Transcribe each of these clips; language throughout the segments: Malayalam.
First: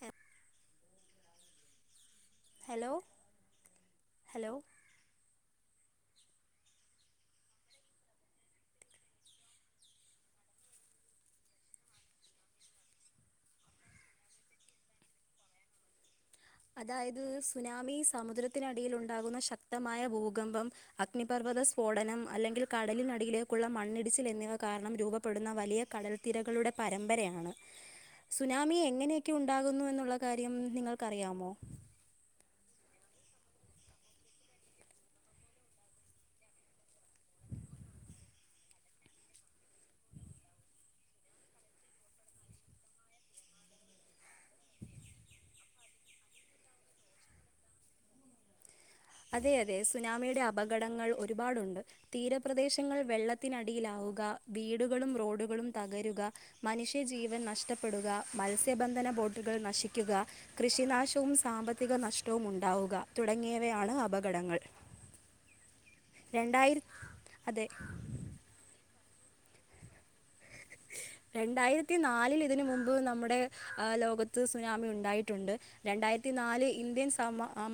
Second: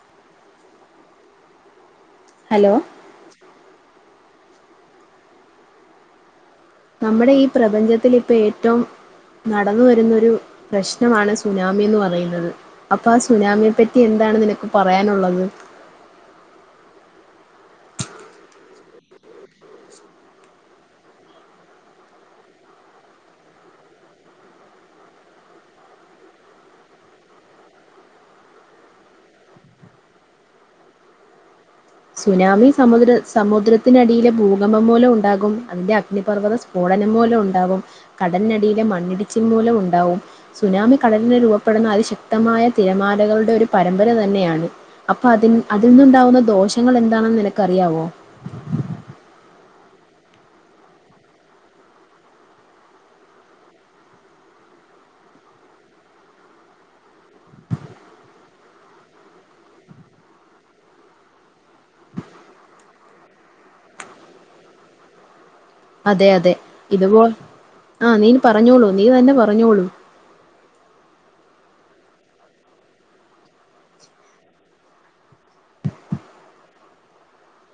ഹ ഹലോ ഹലോ നമ്മുടെ ഈ പ്രപഞ്ചത്തിൽ ഇപ്പൊ ഏറ്റവും നടന്ന വരുന്ന ഒരു പ്രശ്നമാണ് സുനാമി എന്ന് പറയുന്നത് അപ്പൊ ആ സുനാമിയെ പറ്റി എന്താ ാണ് നിനക്ക് പറയാനുള്ളത് അതായത് സുനാമി സമുദ്രത്തിനടിയില ഉണ്ടാകുന്ന ശക്തമായ ഭൂകമ്പം അഗ്നിപർവ്വത സ്ഫോടനം അല്ലെങ്കിൽ കടലിനടിയിലിലേക്കുള്ള മണ്ണിടിച്ചിൽ എന്നിവ കാരണം രൂപപ്പെടുന്ന വലിയ കടൽത്തിരകളുടെ പരമ്പരയാണ് സുനാമി എങ്ങനെയൊക്കെ ഉണ്ടാകുന്നു എന്നുള്ള കാര്യം നിങ്ങൾക്ക്റിയാമോ ലോ സനാമി സമുദ്ര സമുദ്രത്തിനടിയിലെ ഭൂകമ്പം മലം ഉണ്ടാകും അതിന്റെ അഗ്നിപർവ്വത സ്ഫോടനം മോലം ഉണ്ടാവും കടലിനടിയിലെ മണ്ണിടിച്ചിൽ മൂലം ഉണ്ടാവും സുനാമി കടലിനെ രൂപപ്പെടുന്ന അതിശക്തി ശക് മ തിരമാലകളുടെ ഒരു പരമ്പര തന്നെയാണ് അപ്പൊ അതി അതിൽന്നുണ്ടാവുന്ന ദോഷ പ്രങ്ങൾ എന്താണെന്ന് നിനക്ക്റിയമോ അതെ അതെ സുനാമിയുടെ അപകടങ്ങൾ ഒരുപാടുണ്ട് തീരപ്രദേശങ്ങൾ വെള്ളത്തിനടിയിലാവും വീടുകളും റോഡുകളും തകരുക മനുഷ്യജീവൻ നഷ്ടപ്പെടുക മത്സ്യബന്ധ ബോട്ടുകൾ നശിക്കുക കൃഷിനാശവും സാമ്പത്തിക നഷ്ടവും ഉണ്ടാവുക തുടങ്ങിയ വയാണ് അപകടങ്ങൾ അതെ അതെ രണ്ടായിര ഇത്പോ അതെ ആഹ നീൻ പറഞ്ഞോളൂ നീ തന്നെ പറഞ്ഞോളൂ രണ്ടായിരത്തി നാലിൽ ഇതിനന് മുമ്പ് നമ്മുടെ ലോകത്ത് സുനാമി ഉണ്ടായിട്ടുണ്ട് രണ്ട യിരത്തി നാല് ഇന്ത്യൻ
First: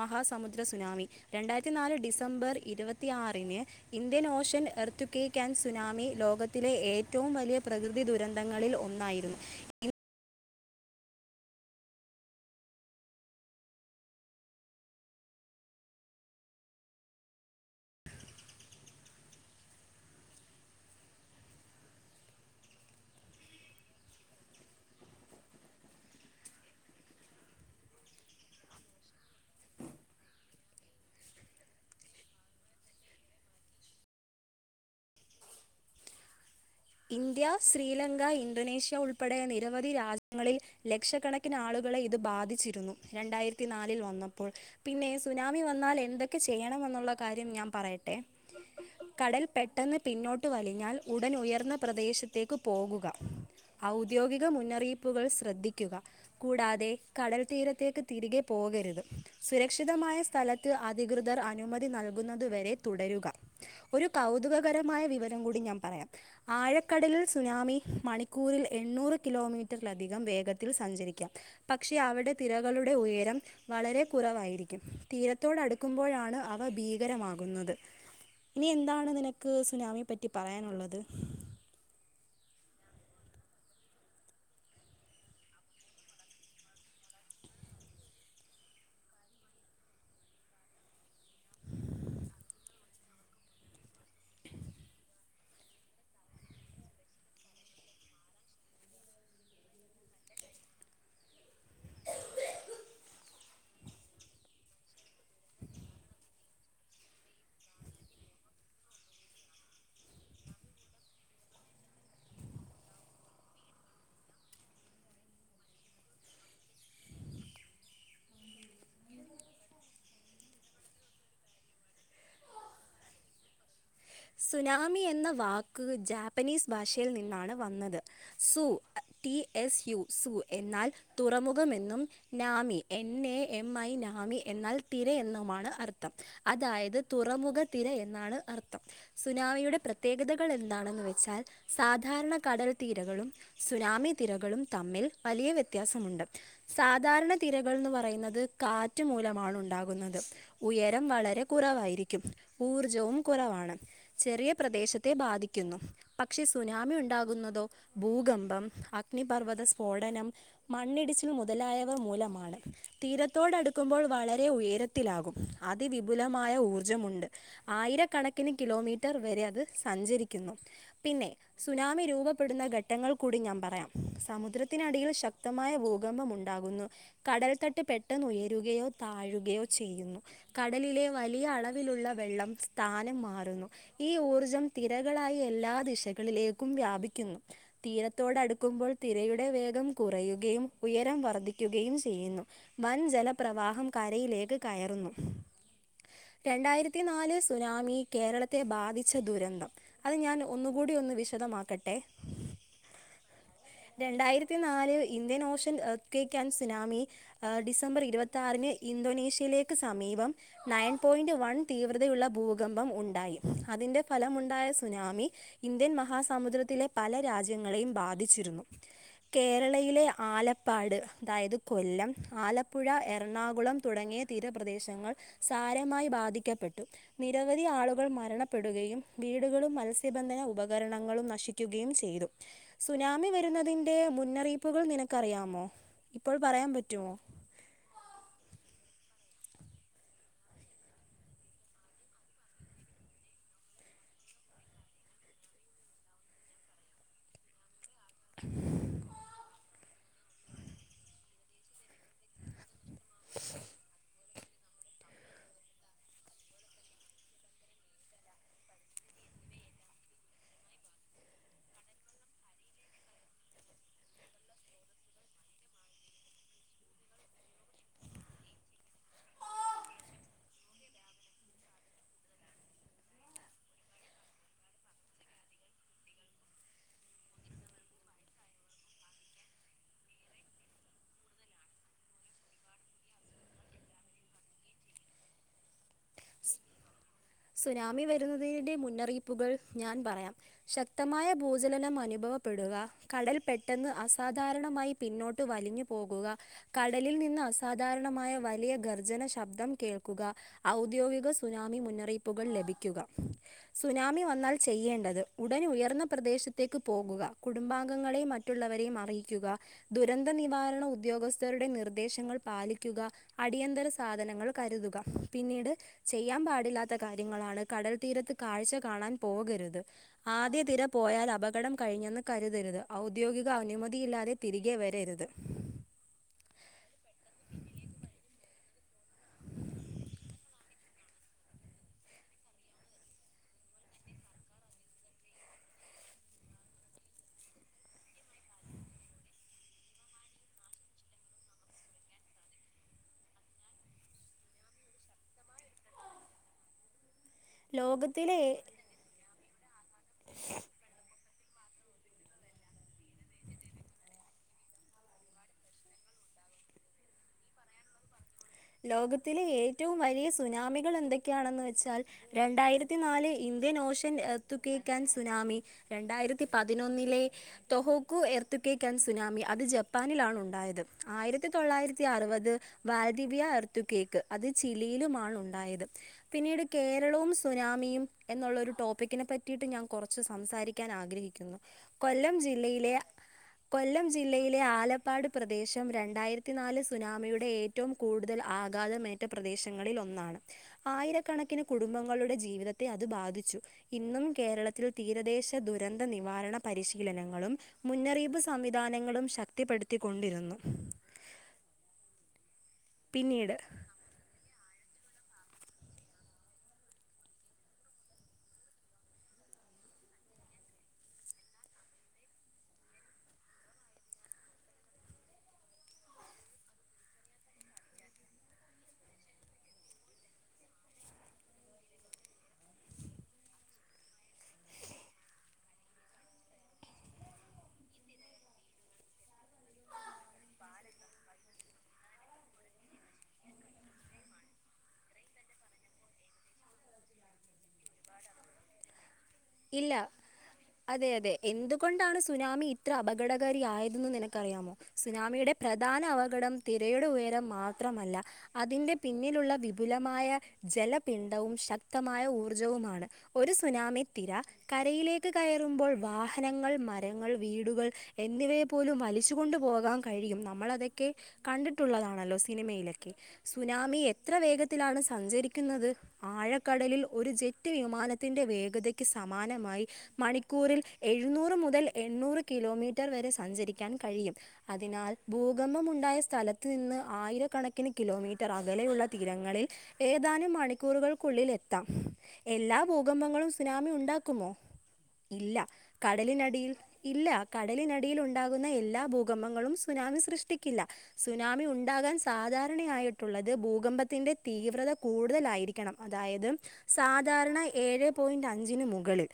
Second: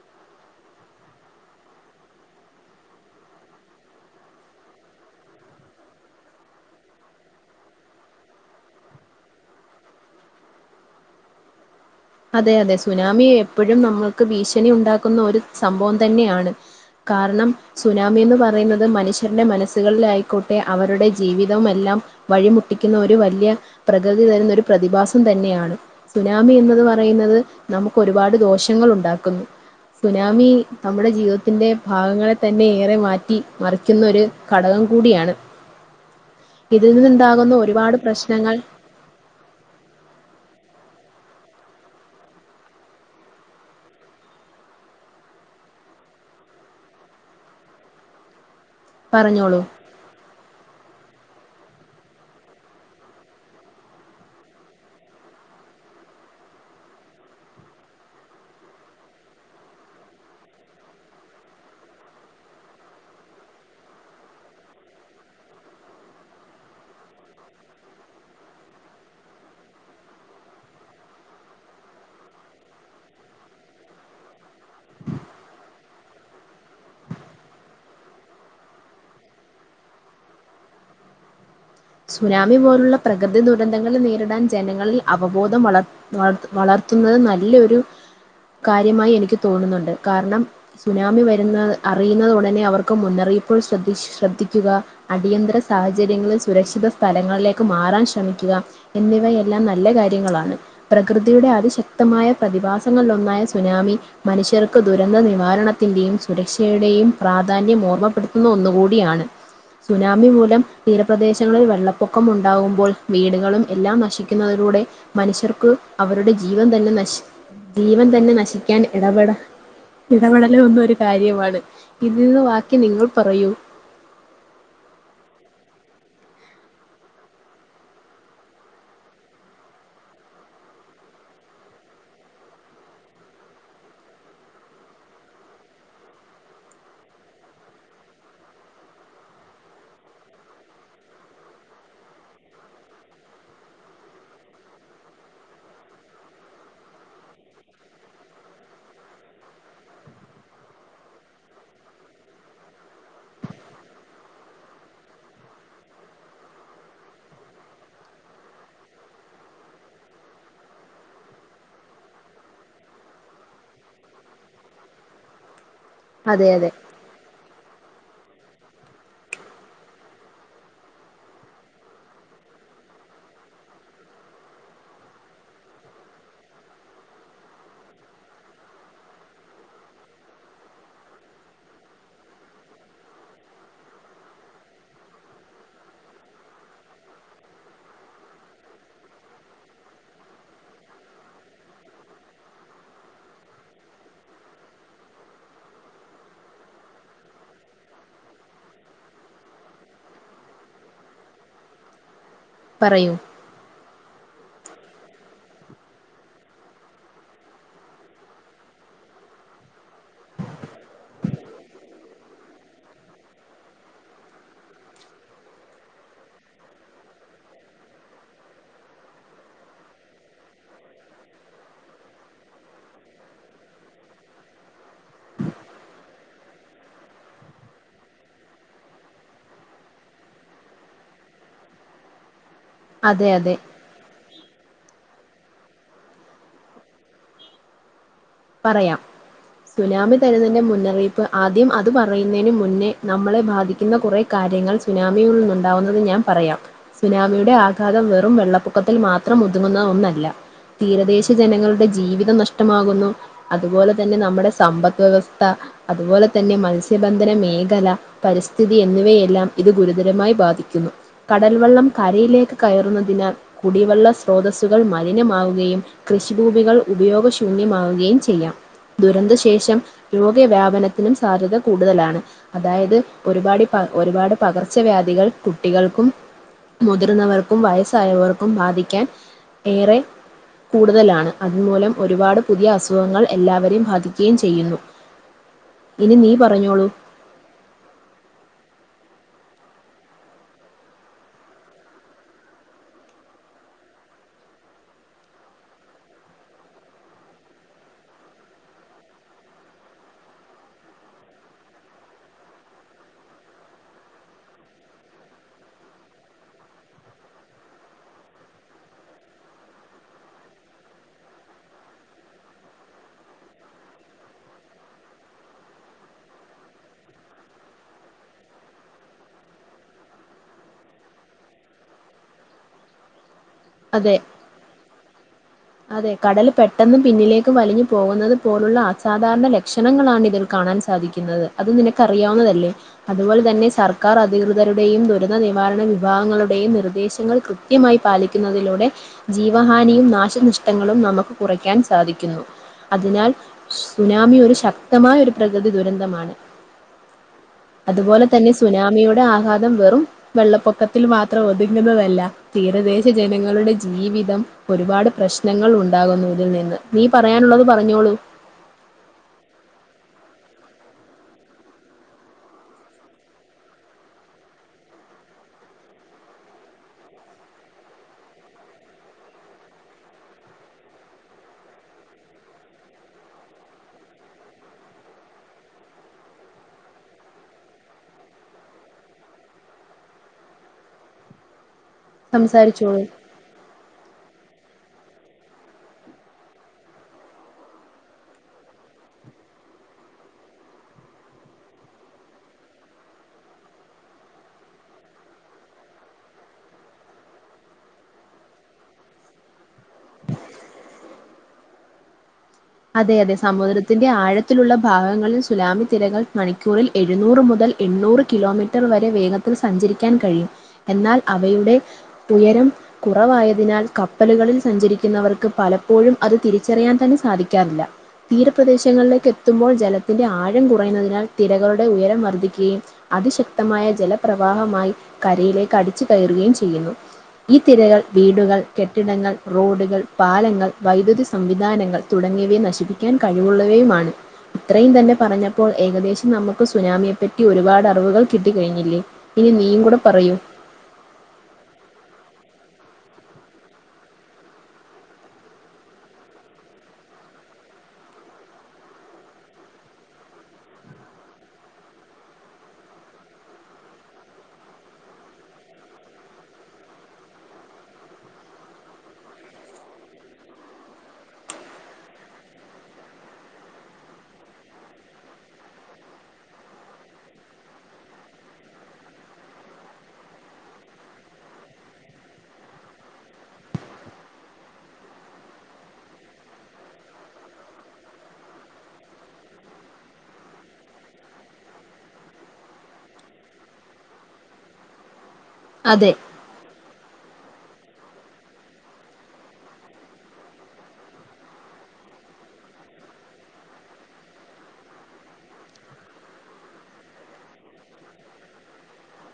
മഹാസമുദ്ര സുനാമി രണ്ടായിരത്തി നാല് ഡിസംബർ ഇരുപത്തി ആറ് ഞ് ഇന്ത്യൻ ഓഷൻ എർത്തക്കക്കാൻ സുനാമി ലോകത്തിലെ ഏറ്റവും വലിയ പ്രകൃതി ദുരിത ദുരന്തങ്ങളിൽ ഒന്നായിരുന്നു അതെ അതെ സുനാമിയെ എപ്പോഴും നമ്മൾക്ക് ഭീഷണി ഉണ്ടാക്കുന്ന ഒരു സംഭവം തന്നെയാണ് കാരണം സുനാമി എന്ന് പറയുന്നത് മനുഷ്യന്റെ മനസ്സുകളിലായിക്കോട്ടെ അവരുടെ ജീവിതവല്ലാം വഴിമുട്ടിക്കുന്ന ഒരു വലിയ പ്രകൃതി തരുന്ന ഒരു പ്രതിഭാസം തന്നെയാണ് സുനാമി എന്നത് പറ പറയുന്നത് നമുക്ക് ഒരുപാട് ദോഷങ്ങൾ ഉണ്ടാക്കുന്നു സുനാമി നമ്മുടെ ജീവിതത്തിന്റെ ഭാഗങ്ങളെ തന്നെ ഏറെ മാറ്റി മറിക്കുന്നൊ ഒരു ഘടകം കൂടിയാണ് ഇതിൽ ഇന്ത്യ നിന്നുണ്ടാകുന്ന ഒരുപാട് ശ്രീലങ്ക പ്രശ്നങ്ങൾ ഇന്തോനേഷ്യ ഉൾപ്പെടെ നിരവധി രാജ്യങ്ങളിൽ ലക്ഷക്കണക്കിന് ആളുകളെ ഇത് ബാധിച്ചിരുന്നു രണ്ടായിരത്തി നാലിൽ വന്നപ്പോൾ പിന്നെ സുനാമി വന്ന എന്നാൽ എന്തൊക്കെ ചെയ്യണം എന്നുള്ള കാര്യം ഞാൻ പറയട്ടെ കടൽ പറഞ്ഞോളൂ പെട്ടെന്ന് പിന്നോട്ട് വലിഞ്ഞാൽ ഉടൻ ഉയർന്ന പ്രദേശത്തേക്ക് പോകുക ഔദ്യോഗിക മുന്നറിയിപ്പുകൾ ശ്രദ്ധിക്കുക കൂടാതെ കടൽ തീരത്തേക്ക് തിരികെ പോകരുത് സുരക്ഷിതമായ സ്ഥലത്ത് അധികൃതർ അനുമതി നൽകുന്നത് വരെ തുടരുക ഒരു കൗതുകകരമായ വിവരം കൂടി ഞാൻ പറയാം ആഴക്കടലിൽ സുനാമി മണിക്കൂറിൽ എണ്ണൂറ് കിലോമീറ്ററിലധികം വേഗത്തിൽ സഞ്ചരിക്കാം പക്ഷെ അവവിടെ തിറകളുടെ ഉയരം വളരെ കുറവായിരിക്കും തീരത്തോട്ടുക്കുമ്പോഴാണ് അവ ഭീകരമാകുന്നത് ഇനി എന്താണ് നിനക്ക് സുനാമിയെ പറ്റി പറയാനുള്ളത് സുനാമി പോലുള്ള പ്രകൃതി ദുരന്തങ്ങളൾ നേരിടാൻ ജനങ്ങളിൽ അവബോധം വളർത്തുന്നത് നല്ലൊരു കാര്യമായി എനിക്ക് തോന്നുന്നുണ്ട് കാരണം സുനാമി വരുന്ന അറിയുന്നത് ഉടനെ അവർക്ക് മുന്നറിയി ഇപ്പോൾ ശ ശ്രദ്ധിക്കുക അടിയന്തര സാഹചര്യങ്ങളിൽ സുരക്ഷ സ്ഥലങ്ങളിലേക്ക് മാറാൻ ശ്രമിക്കുക എന്നിവയെല്ലാം നല്ല കാര്യങ്ങളാണ് പ്രകൃതിയുടെ ശക്തമായ പ്രതിഭാസങ്ങളിലൊന്നായ സുനാമി മനുഷ്യർക്ക് ദുരന്ത നിവാരണത്തിന്റെയും സുരക്ഷ ടെയും പ്രാധാന്യം ഓർമ്മപ്പെടുത്തുന്ന ഒന്നുകൂടിയാണ് സുനാമി മൂലം തീരപ്രദേ ങ്ങളിൽ വെള്ളപ്പൊക്കം ഉണ്ടാകുമ്പോൾ വീടുകളും എല്ലാം നശിക്കുന്നതിലൂടെ മനുഷ്യർക്ക് അവരുടെ ജി ജീവൻ തന്നെ നശി ജീവൻ തന്നെ നശിക്കാൻ ഇടപെട ഇടപെടല് ഒന്ന് ഒരു കാര്യമാണ് ഇതിൽ നിന്ന് ബാക്കി നിങ്ങൾ പറയൂ സുനാമി എന്ന വാക്ക് ജാപ്പനീസ് ഭാഷയിൽ നിന്നാണ് വന്നത് സു ടി എസ് യു സു എന്നാൽ തുറമുഖമെന്നും നാമി എൻ എ എം ഐ നാ മി എന്നാൽ തിര എന്നുമാണ് അർത്ഥം അതായത് തുറമുഖ തിര എന്നാണ് അർത്ഥം സുനാമിയുടെ പ്രത്യേകതകൾ എന്താണെന്ന് വെച്ചാൽ സാധാരണ കടൽ തീരങ്ങളും സുനാമി തിരകളും തമ്മിൽ വലിയ വ്യത്യാസമുണ്ട് സാധാരണ തിരകൾ എന്ന് പറയുന്നത് കാറ്റ് മോ മൂലമാണ് ഉണ്ടാകുന്നത് ഉയരം വളരെ കുറവായിരിക്കും ഊർജവും കുറവാണ് ചെറിയ പ്രദേശത്തെ ബാധിക്കുന്നു പക്ഷെ സുനാമി ഉണ്ടാകുന്നതോ ഭൂകമ്പം അഗ്നി പർവ്വത സ്ഫോടനം മണ്ണിടിച്ചിൽ മുതലായ മൂലമാണ് തീരത്തോടടുക്കുമ്പോൾ വ വളരെ ഉയരത്തിലാകും അതെ അതിവിപുലമായ അതെ ഊർജ്ജമുണ്ട് ആയിരക്കണക്കിന് കിലോമീ റ്റർ വരെ അത് സഞ്ചരിക്കുന്നു പിന്നെ സുനാമി രൂപപ്പെടുന്ന ഘട്ടങ്ങൾ കൂടി ഞാൻ പറയാം സമുദ്രത്തിനടിയിൽ ശക്തമായ ഭൂകമ്പം ഉണ്ടാകുന്നു. കടൽ തട്ട് പെട്ടെന്ന് ഉയരുകയോ താഴുകയോ ചെയ്യുന്നു. കടലിലെ വലിയ അളവിലുള്ള വെള്ളം സ്ഥാനം മാറുന്നു ഈ ഊർജം തിരകളായി എല്ലാ ദിശകളിലേക്കും വ്യാപിക്കുന്നു. തീരത്തോടടുക്കും മ്പോൾ തിരയുടെ വേഗം കുറയുകയും ഉയരം വർദ്ധിക്കുകയും ചെയ്യുന്നു. വൻ ജലപ്രവാ കരയിലേക്ക് കയറുന്നു രണ്ടായിരത്തി നാല് സുനാമി കേരളത്തി ത്തെ ബാധിച്ച ദുരന്തം അത് ഞാൻ ഒന്നുകൂടി ഒന്ന് വിശദമാക്കട്ടെ പറയൂ രണ്ടായിരത്തി നാല് ഇന്ത്യൻ ഓഷൻക്കൻ സുനാമി ഡിസംബർ ഇരുപത്തി ആറിന് ഇന്തോനേഷ്യയിലേക്ക് സമീപം നയൻ പോയിൻ്റ് വൺ തീവ്രതയുള്ള ഭൂകമ്പം ഉണ്ടായി അതിന്റെ ഫലമുണ്ടായ സുനാമി ഇന്ത്യൻ മഹാസമുദ്രത്തിലെ പല രാജ്യങ്ങളെയും ബാധിച്ചു രുന്നു കേരളയിലെ ആലപ്പാട് അതായത് കൊല്ലം ആലപ്പുഴ എറണാകുളം തുടങ്ങിയ തീരപ്രദേശങ്ങൾ സാരമായി ബാധിക്കപ്പെട്ടു നിരവധി ആളുകൾ മ രണപ്പെടുകയും വീടുകളും മത്സ്യബന്ധന ഉപകരണങ്ങളും നശിക്കുകയും ചെയ്തു. അതെ സുനാമി അതെ വരുന്നതിന്റെ മു ന്നറിയിപ്പുകൾ നിനക്കറിയാമോ ഇപ്പോൾ പറയാൻ പറ്റുമോ? പറയാം. സുനാമി തരുന്നന്റെ മുന്നറിയിപ്പ് ആദ്യം അത് പറയുന്നതിനന് മുന്നേ നമ്മളെ ബാധിക്കുന്ന കുറെ ക ര്യങ്ങൾ സുനാമിയിൽ നിന്നുണ്ടാവുന്നത് ഞാൻ പറയാം സുനാമിയുടെ ആ ഘാതം വെറും വെള്ളപ്പൊക്കത്തിൽ മാത്രം ഒതുങ്ങുന്ന ഒന്നാ ല്ല തീരദേശ ജനങ്ങളുടെ ജീവിതം നഷ്ടമാകുന്നു അതുപോലെ തന്നെ നമ്മുടെ സമ്പദ് വ്യവസ്ഥ അതുപോലെ തന്നെ മത്സ്യബന്ധന മേഖല പരിസ്ഥിതി എന്നിവയെല്ലാം. ഇത് ഗുരുതരമായി ബാധിക്കുന്നു കടൽവെള്ളം കരയിലേക്ക് കയറുന്നതിനാൽ കുടിവെള്ള സ്രോതസ് സുകൾ മലിനമാവുകയും കൃഷിഭൂപികൾ ഉപയോഗശൂന്യമാവുകയും ചെയ്യാം. ദുരന്തശേഷം രോഗവ്യാപനത്തിനും സാധ്യത കൂടുതലാണ് അതായത് ഒരുപാട് പ ഒരുപാട് പകർച്ചവ്യാധികൾ കുട്ടികൾക്കും മുതിർന്നവർക്കും വയസ്സായവർക്കും ബാധിക്കാൻ ഏറെ കൂടുതലാണ് അത് മൂലം ഒരുപാട് പുതിയ അസ സുഖങ്ങൾ എല്ലാവരെയും ബാധിക്കുകയും ചെയ്യുന്നു. ഇനി നീ പറഞ്ഞോളൂ. സുനാമി വരുന്നതിന്റെ മുന്നറിയിപ്പ് കൾ ഞാൻ പറയാം ശക്തമായ ഭൂചലനം അനുഭവപ്പെടുക കടൽ പെട്ടെന്ന് അസാ സാധാരണമായി പിന്നോട്ട് വലിഞ്ഞു പോകുക കടലിൽ നിന്ന് അസാധാരണമായ വലിയ ഗർജന ശബ്ദം കേൾക്കുക ഔ ഔദ്യോഗിക സുനാമി മുന്നറിയിപ്പുകൾ ലഭിക്കുക സുനാമി വന്നാൽ ചെയ്യേണ്ടത് ഉടൻ ഉയർ ർന്ന പ്രദേശത്തേക്ക് പോകുക കുടുംബാംഗങ്ങളെയും മറ്റുള്ളവരെയും അറിയിക്കുക ദുരന്ത നിവാരണ ഉദ്യോഗസ്ഥരുടെ നിർദ്ദേശങ്ങൾ പാലിക്കുക അടിയന്തര സാധനങ്ങൾ കരുതുക പിന്നീട് ചെയ്യാൻ പാടില്ലാത്ത കാര്യങ്ങളാണ് കടൽ തീരത്ത് കാഴ്ച കാണാൻ പോകരുത് ആദ്യ ദേ പോയാൽ അപകടം കഴിഞ്ഞെന്ന് കരുതരുത് ഔദ്യോഗിക ക അനുമതി അതെ ഇല്ലാതെ തിരികെ വരരുത് അതെ കടൽ പെട്ടെന്ന് പിന്നിലേക്കും വലിഞ്ഞു പോകുന്നത് പോലുള്ള അസാധാരണ ലക്ഷണങ്ങളാണ് ഇതിൽ കാണാൻ സാധിക്കുന്നത് അത് നിനക്ക് അറിയാവുന്നതല്ലേ അതുപോലെ ത്ത തന്നെ സർക്കാർ അധികൃതരുടെയും ദുരന്ത നിവാരണ വിഭാഗങ്ങളുടെയും നിർദ്ദേശങ്ങൾ കൃത്യമായി പാലിക്കുന്നത് ലൂടെ ജീവഹാനിയും നാശ നഷ് ട്ടങ്ങളും നമുക്ക് കുറയ്ക്കാൻ സാധിക്കുന്നു അതിനാൽ സുനാമി ഒരു ശക്തമായ ഒരു പ്രകൃതി ത് ദുരന്തമാണ് അതുപോലെ ലോകത്തിലെ തന്നെ സുനാമിയുടെ ആഘാതം വെറും വെള്ളപ്പൊക്കത്തിൽ മാ ത്രഒതുങ്ങുന്നതല്ല തീരദേശ ജനങ്ങളുടെ ജീവിതം ഒരുപാട് പ്രശ് നങ്ങൾ ഉണ്ടാകുന്നു ഇതിൽ നിന്ന് നീ പറയാനുള്ളത് പറഞ്ഞോളൂ ലോകത്തിലെ ഏറ്റവും വലിയ സുനാമികൾ എന്തൊക്കെയാണെന്ന് വെച്ചാൽ രണ്ടായിരത്തി നാല് ഇ ഇന്ത്യൻ ഓഷൻ എത്തുകക്കാൻ സുനാമി രണ്ടായിരത്തി പതിനൊന്നിലെ തൊഹോക്കു എർത്ത കേക്കാൻ സുനാമി അത് ജപ്പാനിലാണ് ഉണ്ടായത് ആയിരത്തി തൊള്ളായിരത്തി അറുപത് വാ ദിവ്യ എർത്തു കേക്ക് അത് ചിലിയിലുമാണ് ഉണ്ടായത് പിന്നീട് കേരളവും സുനാമിയും എന്നുള്ളൊരു ടോപ്പിക്കിനെ പറ്റിട്ട് ഞാൻ കൊറച്ച് സംസാരിക്കാൻ ആഗ്രഹിക്കുന്നു കൊല്ലം ജില്ലയിലെ സംസാരിച്ചോളൂ. കൊല്ലം ജ് ജില്ലയിലെ ആലപ്പാട് പ്രദേശം രണ്ടായിരത്തി നാല് സുനാമിയുടെ ഏ ഏറ്റവും കൂടുതൽ ആഘാതമേറ്റ പ്രദേശങ്ങളിൽ ഒന്നാണ് ആയിരക്കണക്കിന് കുടുംബങ്ങളുടെ ജീവിത ത്തെ അത് ബാധിച്ചു ഇന്നും കേരളത്തിൽ തീരദേശ ദുരന്ത നിവാരണ പരിശീലനങ്ങളും മുന്നറിയിപ്പ് സംവിധാനങ്ങളും ശക്തിപ്പെടുത്തിക്കൊണ്ടിരുന്നു അതെ അതെ പിന്നീട് സമുദ്രത്തിന്റെ ആഴത് ത്തിലുള്ള ഭാഗങ്ങളിൽ സുനാമി തിരകൾ മണിക്കൂറിൽ എഴുന്നൂറ് മുതൽ എണ്ണൂറ് കിലോമീറ്റർ വരെ വേഗത്തി സഞ്ചരിക്കാൻ കഴിയും എന്നാൽ അവയുടെ ഉയരം കുറവായതിനാൽ കപ്പലുകൾ സഞ്ചരിക്കുന്നവർക്ക് പലപ്പോഴും അത് തിരിച്ചറിയാൻ തന്നെ സാധിക്കാറില്ല തീരപ്രദേശങ്ങളിലേക്ക് എത്തുമ്പോൾ ജലത്തിന്റെ ആഴം കുറയുന്നതിനാൽ തിരകളുടെ ഉയരം വർദ്ധിക്കുകയും അതിശക്തമായ ജലപ്രവാഹമായി കരയിലേക്ക് അടിച്ചു കയറുകയും ചെയ്യുന്നു ഈ തിരകൾ വീടുകൾ കെട്ടിടങ്ങൾ റോഡുകൾ പാലങ്ങൾ വൈദ്യുതി സംവിധാനങ്ങൾ തുടങ്ങിയവയെ നശിപ്പിക്കാൻ കഴിവുള്ളവയുമാണ് ഇത്രയും തന്നെ പറഞ്ഞപ്പോൾ ഏകദേശം നമക്ക് സുനാമി പ്പറ്റി ഒരുപാട് [unintelligible] അറിവുകൾ കിട്ടിക്കഴിഞ്ഞില്ലേ ഇനി നീയും ഇല്ല കൂടെ പറയൂ അതെ അതെ എന്തുകൊണ്ടാണ് സുനാമി ഇത്ര അപകടകാരിയതെന്ന് നിനക്കറിയാമോ സുനാമിയുടെ പ്രധാന അപകടം തിരയുടെ ഉയര് രം മാത്രമല്ല അതിന്റെ പിന്നിലുള്ള വിപുലമായ ജലപിണ്ടവും ശക്തമായ ഊറ് ർജവു ഒരു സുനാമിത്തിതിര കരയിലേക്ക് കയറുമ്പോൾ വാഹനങ്ങൾ മരങ്ങൾ വീ വീടുകൾ എന്നിവയെ പോലും വലിച്ചു കൊണ്ട് പോകാൻ കഴിയും നമ്മൾതൊക്കെ കണ്ടിട്ടുള്ളതാണല്ലോ സി നിമയിലൊക്കെ സുനാമി എത്ര വേഗത്തിലാണ് സഞ്ചരിക്കുന്നത് ആഴക്കടലിൽ ഒരു ജെറ്റ് വിമാനത്തിന്റെ വേഗതയ്ക്ക് സമാനമായി മണിക്കൂറിൽ എഴുന്നൂറ് മുതൽ എണ് എണ്ണൂറ് കിലോമീറ്റർ വരെ സഞ്ചരിക്കാൻ കഴിയും അതിനാൽ ഭൂകമ്പം ഉണ്ടായ സ്ഥലത്ത്നിന്ന് ആയിരക്കണക്കിന് കിലോമീറ്റർ അകലെയുള്ള തീരങ്ങളിൽ ഏതാനും മണിക്കൂറുകൾക്കുള്ളിൽ എത്ത് എല്ലാ ഭൂകമ്പങ്ങളും സുനാമി ഉണ്ടാക്കുമോ ഇല്ല അതെ കടലിനടിയിൽ ഇല്ല കടലിനടിയിൽ ഉണ്ടാകുന്ന എല്ലാ ഭൂകമ്പങ്ങളും സുനാമി സൃഷ്ടിക്കില്ല സുനാമി ഉണ്ടാ ക്കാൻ സാധാരണയായിട്ടുള്ളത് ഭൂകമ്പത്തിന്റെ തീവ്രത കൂടുതലായിരിക്കണം അതായത് സാധാരണ ഏഴെ പോയിന്റ് അഞ്ചിന് മുകളിൽ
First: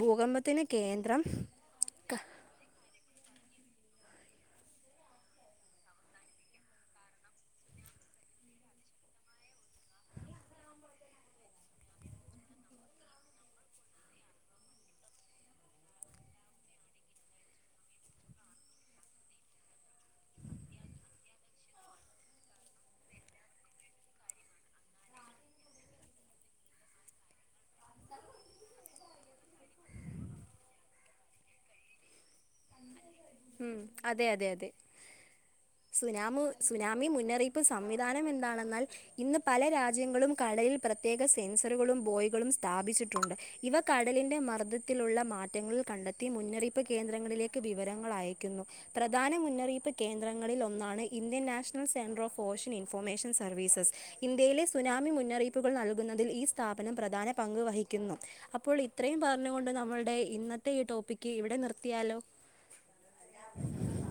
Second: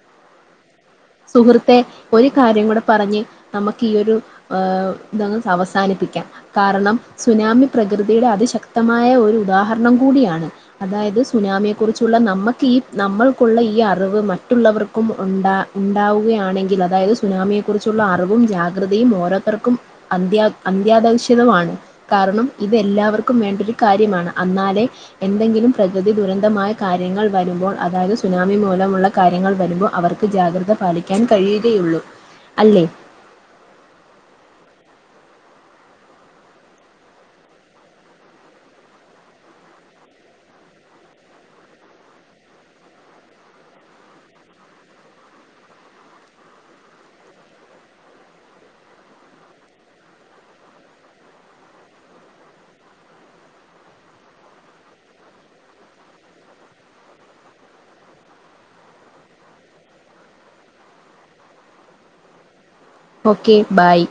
ഭൂകമ്പത്തിന് കേന്ദ്രം സുഹൃത്തെ ക ഒരു കാര്യം കൂടെ പറഞ്ഞ് നമുക്ക് ഈ ഒരു ഏഹ് അവസാനിപ്പിക്കാം കാരണം സുനാമി പ്രകൃതിയുടെ അതിശക്തമായ ഒ ഒരു ഉദാഹരണം കൂടിയാണ് അതായത് സുനാമിയെ കുറിച്ചുള്ള നമുക്ക് ഈ നമ്മൾക്കുള്ള ഈ അറിവും മറ്റുള്ളവർക്കും ഉണ്ട- ഉണ്ടാവുകയാണെങ്കിൽ അതായത് സുനാമിയെ കുറിച്ചുള്ള അറിവും ജാഗ്രതയും ഓരോത്തർക്കും അന്ത്യാ- അന്ത്യാദൗഷിതമാണ് കാരണം ഇത് എല്ലാവർക്കും വേണ്ടരു കാര്യമാണ് അന്നാലേ എന്തെങ്കിലും- പ്രകൃതി ദുരന്തമായ കാര്യങ്ങൾ വരുമ്പോൾ അതായത് സുനാമി മൂലമുള്ള കാര്യങ്ങൾ വരുമ്പോൾ അവർക്ക് ജാഗ്ര- പാലിക്കാൻ കഴിയുകയുള്ളൂ അല്ലേ ഉം അതെ അതെ അതെ ആ [unintelligible] സുനാമ സുനാമി മുന്നറിയിപ്പ് സംവിധാനം എന്താണെന്നാൽ ഇന്ന് പല രാജ്യങ്ങളും കടലിൽ [unintelligible] പ്രത്യേക സെൻസറുകളും ബോയികളും സ്ഥാപിച്ചിട്ടുണ്ട് ഇവ കടലിന്റെ മർദ്ദത്തിലുള്ള മാറ്റങ്ങൾ [unintelligible] കണ്ടെത്തി മുന്നറിയിപ്പ് കേന്ദ്രങ്ങളിലേക്ക് വി- വിവരങ്ങൾ അയക്കുന്നു പ്രധാന മുന്നറിയിപ്പ് കേന്ദ്രങ്ങളിൽ ഒന്നാണ് Indian National Centre of Ocean [unintelligible] information services ഇന്ത്യയിലെ സുനാമി മുന്നറിയിപ്പുകൾ നൽകുന്നതിൽ ഈ സ്ഥാപനം പ്രധാന പങ്കവഹി- ുന്നു അപ്പോൾ ഇത്രയും പറഞ്ഞുകൊണ്ട് നമ്മളുടെ ഇന്നത്തെ ഈ ടോപ്പിക്ക് ഇവിടെ നിർത്തിയാലോ ഓക്കെ ബായ്